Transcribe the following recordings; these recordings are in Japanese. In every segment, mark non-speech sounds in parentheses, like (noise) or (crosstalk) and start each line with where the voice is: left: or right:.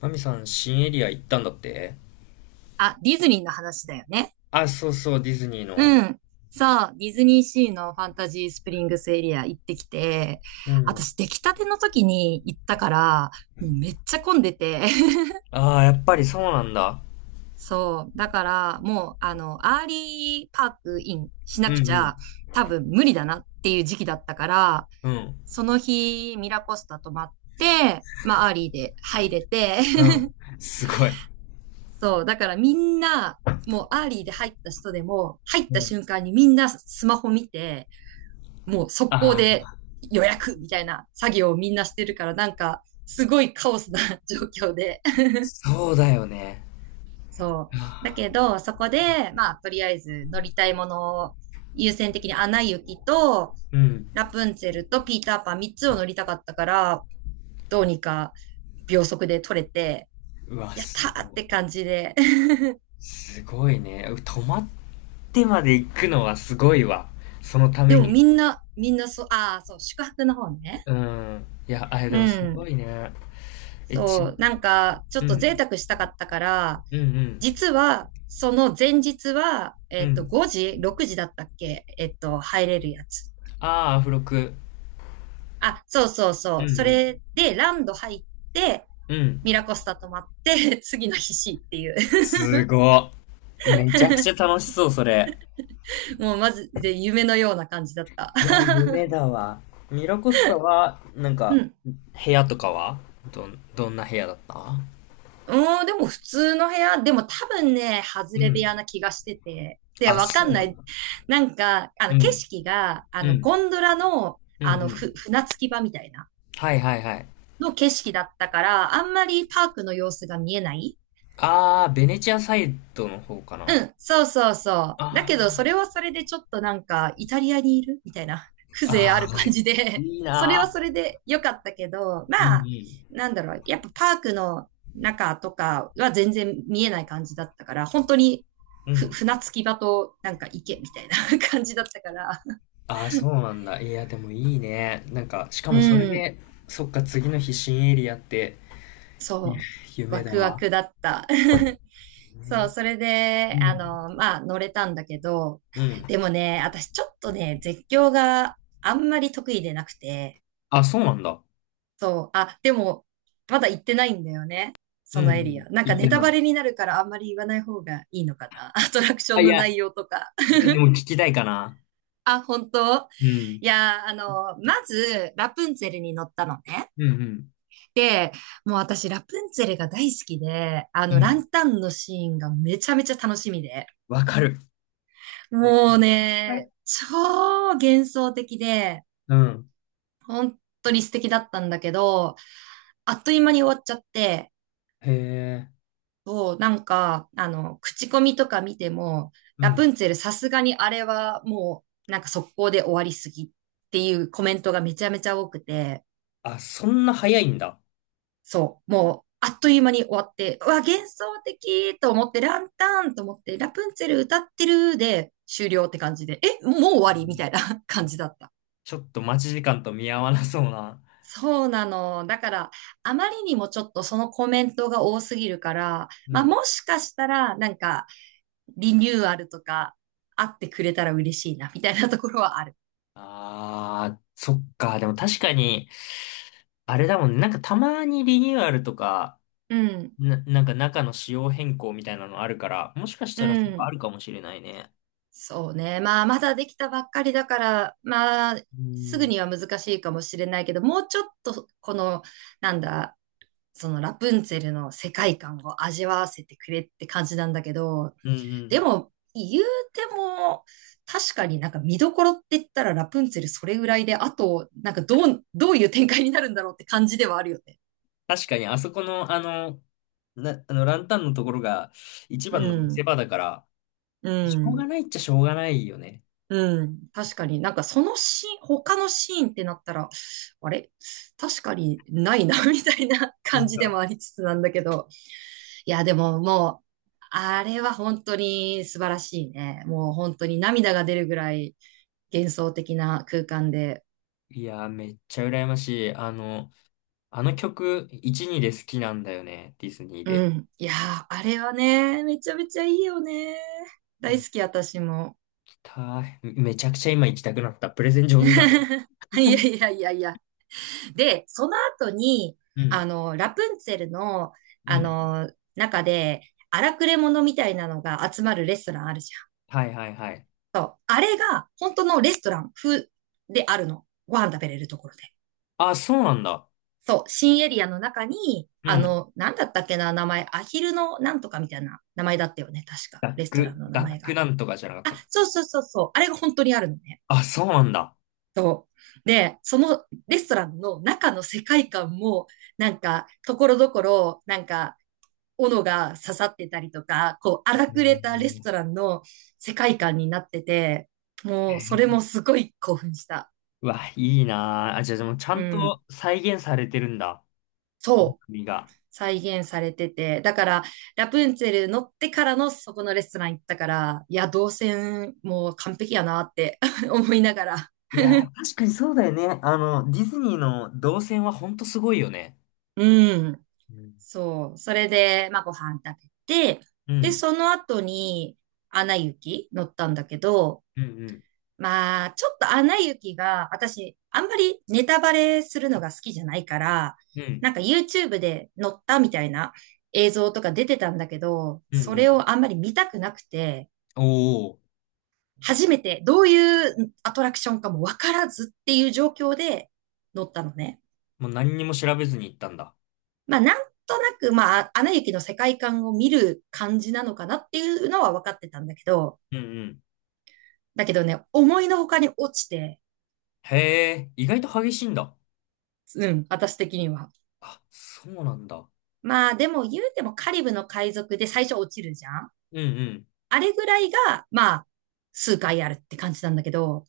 left: マミさん、新エリア行ったんだって。
right: あ、ディズニーの話だよね。
left: あ、そうそう、ディズニーの。
right: うん。そう、ディズニーシーのファンタジースプリングスエリア行ってきて、
left: うん。
right: 私出来たての時に行ったから、もうめっちゃ混んでて。(laughs)
left: ああ、やっぱりそうなんだ。
right: そう、だからもう、アーリーパークインし
left: う
right: なく
left: んう
right: ち
left: ん。
right: ゃ多分無理だなっていう時期だったから、
left: うん。
right: その日ミラコスタ泊まって、まあアーリーで入れて、
left: う
right: (laughs)
left: ん。すごい。
right: そう、だからみんな、もうアーリーで入った人でも、入っ
left: う
right: た
left: ん。
right: 瞬間にみんなスマホ見て、もう速攻
left: あ
right: で
left: あ、
right: 予約みたいな作業をみんなしてるから、なんか、すごいカオスな (laughs) 状況で。
left: そうだよね。
right: そう。だ
left: あ
right: け
left: あ、
right: ど、そこで、まあ、とりあえず乗りたいものを優先的にアナ雪と、
left: うん。
right: ラプンツェルとピーターパン3つを乗りたかったから、どうにか秒速で取れて、
left: うわ、
right: やっ
left: す
right: たーっ
left: ごい。
right: て感じで。(laughs)
left: すごいね。泊まってまで行くのはすごいわ。そのため
right: でも
left: に。
right: みんなそう、ああ、そう、宿泊の方ね。
left: うん。いや、あれ
right: う
left: でもすご
right: ん。
left: いね。え、ち、
right: そう、なんか、ちょっ
left: う
right: と贅
left: ん。
right: 沢したかったから、
left: うんうん。
right: 実は、その前日は、
left: うん。
right: 5時 ?6 時だったっけ、入れるやつ。
left: ああ、アフロク。
right: あ、そうそう
left: う
right: そう。そ
left: ん
right: れで、ランド入って、
left: うん。うん。
right: ミラコスタ泊まって、(laughs) 次の日 C っていう。
left: すごっ。めちゃくちゃ
right: (laughs)
left: 楽しそう、それ。
right: もう、まずで夢のような感じだった。
left: いや、夢だわ。ミラコスタは、なん
right: (laughs) う
left: か、
right: ん。
left: 部屋とかはどんな部屋だった？
right: でも普通の部屋、でも多分ね、外
left: う
right: れ部
left: ん。
right: 屋な気がしてて。で、
left: あ、
right: わか
left: そ
right: ん
left: うな
right: な
left: んだ。
right: い。なんか、
left: う
right: 景
left: ん。
right: 色が、
left: うん。
right: ゴンドラの、
left: うんうん。
right: 船着き場みたいな、
left: はいはいはい。
right: の景色だったから、あんまりパークの様子が見えない。
left: あー、ベネチアサイドの方かな。
right: そうそうそう。だ
left: あ
right: けど、それ
left: ー、
right: はそれでちょっとなんか、イタリアにいるみたいな、(laughs) 風情あ
left: あ
right: る
left: ー、は
right: 感
left: い。
right: じで、
left: いい
right: (laughs) それは
left: な
right: それで良かったけど、
left: ー。う
right: まあ、
left: ん
right: なんだろう、やっぱパークの中とかは全然見えない感じだったから、本当に
left: うん。うん。
right: 船着き場となんか池みたいな (laughs) 感じだったから、
left: あー、そうなんだ。いや、でもいいね。なんか、しかもそ
right: う
left: れ
right: ん。
left: で、そっか、次の日新エリアって、ゆ
right: そう、
left: 夢
right: ワ
left: だ
right: クワ
left: わ。
right: クだった。(laughs) そう、
left: ね。
right: それ
left: う
right: で、
left: ん。
right: まあ、乗れたんだけど、
left: うん。
right: でもね、私ちょっとね、絶叫があんまり得意でなくて、
left: あ、そうなんだ。
right: そう、あ、でも、まだ行ってないんだよね。
left: う
right: そのエリ
left: ん。
right: ア。なんか
left: 言っ
right: ネ
left: て
right: タ
left: な
right: バ
left: い。
right: レになるからあんまり言わない方がいいのかな。(laughs) アトラクショ
left: あ、
right: ン
left: い
right: の
left: や、
right: 内容とか。
left: でも聞きたいかな。
right: あ、本当？
left: うん。
right: いや、まず、ラプンツェルに乗ったのね。
left: うんうん。
right: でもう私、ラプンツェルが大好きで、
left: う
right: ラ
left: ん。
right: ンタンのシーンがめちゃめちゃ楽しみで、
left: わかる。
right: もう
left: はい。
right: ね、超幻想的で、
left: うん。
right: 本当に素敵だったんだけど、あっという間に終わっちゃって、
left: へえ。
right: そう、なんか、口コミとか見ても、
left: う
right: ラ
left: ん。
right: プンツェルさすがにあれはもう、なんか速攻で終わりすぎっていうコメントがめちゃめちゃ多くて、
left: あ、そんな早いんだ。
right: そう、もう、あっという間に終わって、うわ、幻想的と思って、ランタンと思って、ラプンツェル歌ってるで終了って感じで、え、もう終
left: う
right: わりみた
left: ん。
right: いな (laughs) 感じだった。
left: ちょっと待ち時間と見合わなそうな。
right: そうなの。だから、あまりにもちょっとそのコメントが多すぎるから、
left: う
right: まあ、
left: ん。
right: もしかしたら、なんか、リニューアルとか、あってくれたら嬉しいな、みたいなところはある。
left: ああ、そっか。でも確かに、あれだもんね。なんかたまにリニューアルとか、
right: うん、
left: なんか中の仕様変更みたいなのあるから、もしかし
right: う
left: たらそっか
right: ん。
left: あるかもしれないね。
right: そうね。まあ、まだできたばっかりだから、まあ、
left: う
right: すぐ
left: ん。
right: には難しいかもしれないけど、もうちょっと、この、なんだ、そのラプンツェルの世界観を味わわせてくれって感じなんだけど、
left: うんう
right: で
left: ん。
right: も、言うても、確かになんか見どころって言ったらラプンツェルそれぐらいで、あと、なんかどう、どういう展開になるんだろうって感じではあるよね。
left: 確かに、あそこの、あの、ランタンのところが一
right: う
left: 番の見せ
right: ん。
left: 場だから、
right: う
left: しょう
right: ん。
left: がないっちゃしょうがないよね。
right: うん。確かになんかそのシーン、他のシーンってなったら、あれ確かにないな (laughs) みたいな
left: そ
right: 感
left: う
right: じでも
left: か。
right: ありつつなんだけど。いや、でももう、あれは本当に素晴らしいね。もう本当に涙が出るぐらい幻想的な空間で。
left: いやー、めっちゃ羨ましい。あの、あの曲、1、2で好きなんだよね、ディズニー
right: う
left: で。
right: ん。いやー、あれはね、めちゃめちゃいいよね。大好
left: 行
right: き、私も。
left: きたい。めちゃくちゃ今行きたくなった。プレゼン
right: (laughs)
left: 上手だね。
right: いや
left: (laughs)
right: いやいやいや。で、その後に、
left: うん。
right: ラプンツェルの、
left: う
right: あ
left: ん。
right: の、中で、荒くれ者みたいなのが集まるレストランあるじ
left: はいはいはい。
right: ゃん。そう。あれが、本当のレストラン風であるの。ご飯食べれるところで。
left: あ、そうなんだ。
right: そう。新エリアの中に、
left: うん。
right: なんだったっけな、名前。アヒルのなんとかみたいな名前だったよね。確か。
left: ダッ
right: レストラ
left: ク、
right: ンの名
left: ダッ
right: 前
left: ク
right: が。
left: なんとかじゃなかっ
right: あ、
left: たっけ。
right: そうそうそうそう。あれが本当にあるのね。
left: あ、そうなんだ。
right: そう。で、そのレストランの中の世界観も、なんか、ところどころ、なんか、斧が刺さってたりとか、こう、荒くれたレスト
left: へ
right: ランの世界観になってて、もう、それ
left: ー。
right: もすごい興奮した。
left: うわ、いいなあ。あ、じゃあ、でもちゃ
right: う
left: ん
right: ん。
left: と再現されてるんだ。
right: そう。
left: 国が。
right: 再現されてて。だから、ラプンツェル乗ってからのそこのレストラン行ったから、いや、動線もう完璧やなって (laughs) 思いながら。
left: いやー、確かにそうだよね。あの、ディズニーの動線はほんとすごいよね。
right: うん。
left: うん。
right: そう。それで、まあ、ご飯食べて、
left: う
right: で、
left: ん、
right: その後に、アナ雪乗ったんだけど、
left: うん、うん、
right: まあ、ちょっとアナ雪が、私、あんまりネタバレするのが好きじゃないから、
left: うん、
right: なんか YouTube で載ったみたいな映像とか出てたんだけど、
left: う
right: それ
left: ん、
right: をあんまり見たくなくて、
left: おおー、
right: 初めてどういうアトラクションかもわからずっていう状況で乗ったのね。
left: もう何にも調べずに行ったんだ。
right: まあ、なんとなく、まあ、アナ雪の世界観を見る感じなのかなっていうのは分かってたんだけど、
left: うん、うん。
right: だけどね、思いのほかに落ちて、
left: へえ、意外と激しいんだ。
right: うん、私的には。
left: あ、そうなんだ。
right: まあでも言うてもカリブの海賊で最初落ちるじゃん。
left: うん、
right: あれぐらいが、まあ、数回あるって感じなんだけど、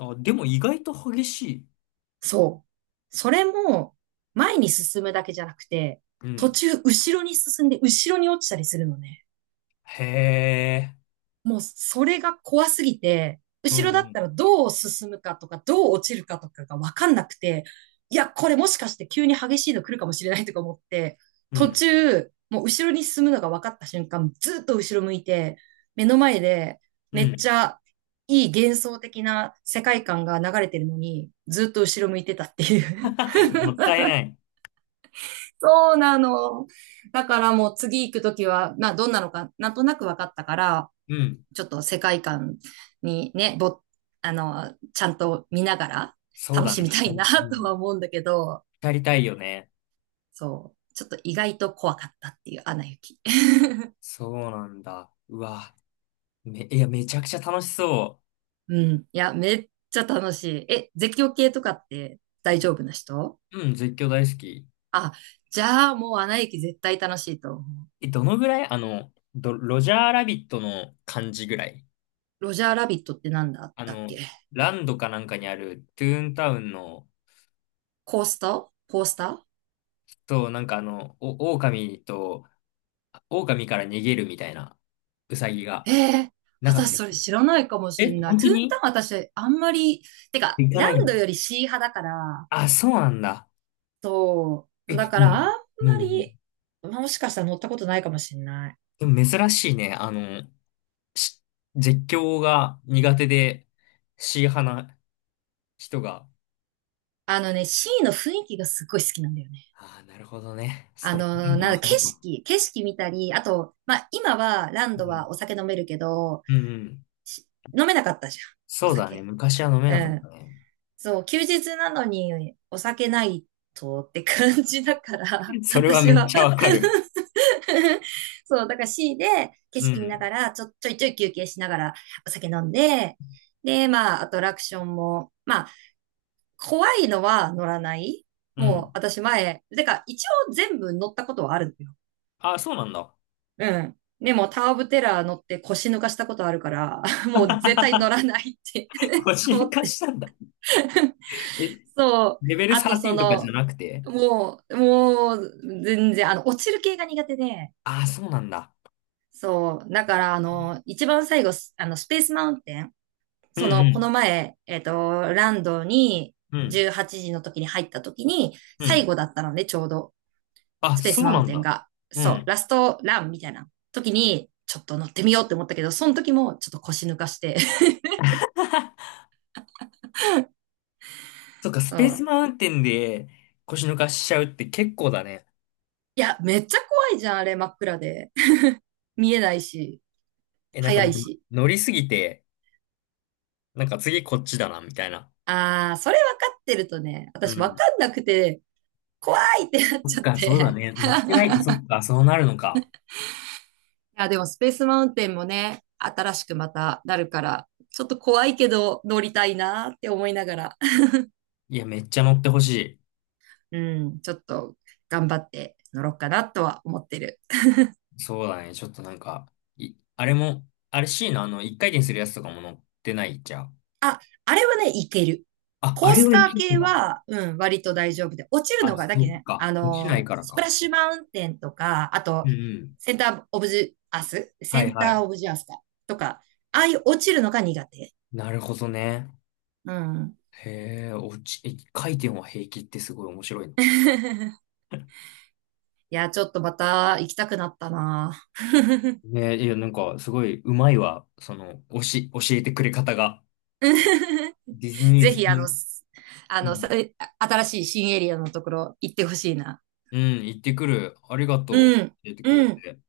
left: うん。あ、でも意外と激しい。
right: そう。それも、前に進むだけじゃなくて、
left: う
right: 途
left: ん。
right: 中後ろに進んで後ろに落ちたりするのね。
left: へえ、
right: もうそれが怖すぎて、
left: うん、う
right: 後ろだっ
left: ん、
right: たらどう進むかとか、どう落ちるかとかがわかんなくて、いや、これもしかして急に激しいの来るかもしれないとか思って、
left: う
right: 途
left: ん、
right: 中、もう後ろに進むのが分かった瞬間、ずっと後ろ向いて、目の前で
left: う
right: めっ
left: ん。
right: ちゃいい幻想的な世界観が流れてるのに、ずっと後ろ向いてたっていう。
left: (laughs) もったいない。
right: (laughs) そうなの。だからもう次行くときは、まあどんなのかなんとなく分かったから、
left: うん。
right: ちょっと世界観にね、ぼ、あの、ちゃんと見ながら
left: そう
right: 楽
left: だ
right: し
left: ね、
right: みたい
left: 光。
right: な
left: う
right: (laughs) とは
left: ん。
right: 思うんだけど、
left: やりたいよね。
right: そう、ちょっと意外と怖かったっていうアナ雪。(laughs)
left: そうなんだ。うわ。め、いや、めちゃくちゃ楽しそ
right: うん。いや、めっちゃ楽しい。え、絶叫系とかって大丈夫な人？
left: う。うん、絶叫大好き。
right: あ、じゃあもうアナ雪絶対楽しいと思う。
left: え、どのぐらいロジャーラビットの感じぐらい。
right: ロジャーラビットってなんだっ
left: あ
right: たっ
left: の、
right: け？
left: ランドかなんかにあるトゥーンタウンの、
right: コースター、コースター？
left: そう、なんかあの、狼と、狼から逃げるみたいな、ウサギ
right: え
left: が、
right: えー、
left: なかったっ
right: 私それ
left: け？
right: 知らないかもし
left: え、
right: んない。
left: 本
right: ト
left: 当
right: ゥーン
left: に？
right: タウン私あんまり、てか、
left: 行かな
right: ラ
left: い
right: ン
left: ん
right: ド
left: だ。
right: よりシー派だから、
left: あ、そうなんだ。
right: そう。
left: え、
right: だか
left: う
right: らあん
left: ん。
right: ま
left: うん。
right: り、もしかしたら乗ったことないかもしれない。
left: でも珍しいね。あの、し絶叫が苦手で C 派な人が、
right: あのね、C の雰囲気がすっごい好きなんだよね。
left: ああ、なるほどね。それでも
right: な
left: わ
right: ん
left: か
right: か
left: る
right: 景
left: かも。
right: 色、景色見たり、あと、まあ、今はラン
left: う
right: ド
left: ん。
right: はお酒飲めるけど、
left: うんうん。
right: し飲めなかったじゃん、お
left: そうだね。
right: 酒。
left: 昔は飲め
right: う
left: なかった
right: ん。
left: ね。
right: そう、休日なのにお酒ないとって感じだから、
left: (laughs) それは
right: 私
left: めっ
right: は
left: ちゃわかる。
right: (laughs) そう、だから C で景
left: う
right: 色見な
left: ん。
right: がら、ちょいちょい休憩しながらお酒飲んで、で、まあ、アトラクションも、まあ、怖いのは乗らない。
left: う
right: もう、
left: ん。
right: 私前、てか、一応全部乗ったことはあるんだよ。
left: ああ、そうなんだ。
right: うん。でも、タワー・オブ・テラー乗って腰抜かしたことあるから、(laughs) もう絶対乗ら
left: (laughs)
right: ないって
left: 腰
right: (laughs) 思
left: 抜
right: っ
left: かし
right: て。
left: たんだ。え、
right: そう。
left: レベル
right: あと、そ
left: 13とかじゃ
right: の、
left: なくて？
right: もう、全然、落ちる系が苦手で、
left: ああ、そうなんだ。
right: そう。だから、一番最後、スあの、スペースマウンテン、
left: うん
right: そ
left: う
right: の、この
left: ん。
right: 前、ランドに
left: うん。
right: 18時の時に入った時に、
left: う
right: 最
left: ん。
right: 後だったので、ちょうど、
left: あ、
right: スペー
left: そ
right: ス
left: う
right: マウ
left: な
right: ン
left: ん
right: テン
left: だ。
right: が。
left: う
right: そう、
left: ん。
right: ラストランみたいな時に、ちょっと乗ってみようって思ったけど、その時もちょっと腰抜かして。
left: そっか、
right: (laughs)
left: ス
right: そ
left: ペース
right: う。
left: マウンテンで腰抜かしちゃうって結構だね。
right: いや、めっちゃ怖いじゃん、あれ、真っ暗で。(laughs) 見えないし、
left: え、なんか
right: 早
left: もう
right: いし。
left: 乗りすぎて、なんか次こっちだな、みたいな。
right: ああ、それ分かってるとね、
left: う
right: 私分
left: ん。
right: かんなくて、怖いってなっ
left: そっ
right: ちゃっ
left: か、そうだ
right: て。
left: ね。乗ってないと、
right: (laughs)
left: そっか、そうなるのか。
right: や、でもスペースマウンテンもね、新しくまたなるから、ちょっと怖いけど乗りたいなって思いながら、(laughs)
left: いや、めっちゃ乗ってほし
right: うん、ちょっと頑張って乗ろうかなとは思ってる。
left: い。そうだね。ちょっとなんか、あれも、あれ C のあの、一回転するやつとかも乗ってないじゃん。
right: あ、あれはね、いける。
left: あ、あ
right: コー
left: れ
right: ス
left: は
right: タ
left: い
right: ー
left: けるん
right: 系
left: だ。
right: は、うん、割と大丈夫で、落ちる
left: あ、
right: のが、だ
left: そ
right: け
left: っ
right: どね、
left: か。落ちないから
right: スプラ
left: か。
right: ッシュマウンテンとか、あと、
left: うんうん。
right: センターオブジアスセ
left: はい
right: ン
left: は
right: ター
left: い。
right: オブジアスかとか、ああいう落ちるのが苦手。
left: なるほどね。
right: うん。
left: へえ、一回転は平気ってすごい面白いの。
right: (laughs) いや、ちょっとまた行きたくなったな。
left: ね、いや、なんか、すごい、うまいわ。その、教えてくれ方が。
right: (laughs)
left: ディズニ
right: ぜ
left: ー好き
right: ひ、
left: に、
right: すあ
left: う
right: の、
left: ん、
right: 新しい新エリアのところ行ってほしいな。
left: うん、行ってくる。ありが
right: う
left: と
right: ん、
left: う。教えてくれ
right: うん。
left: て。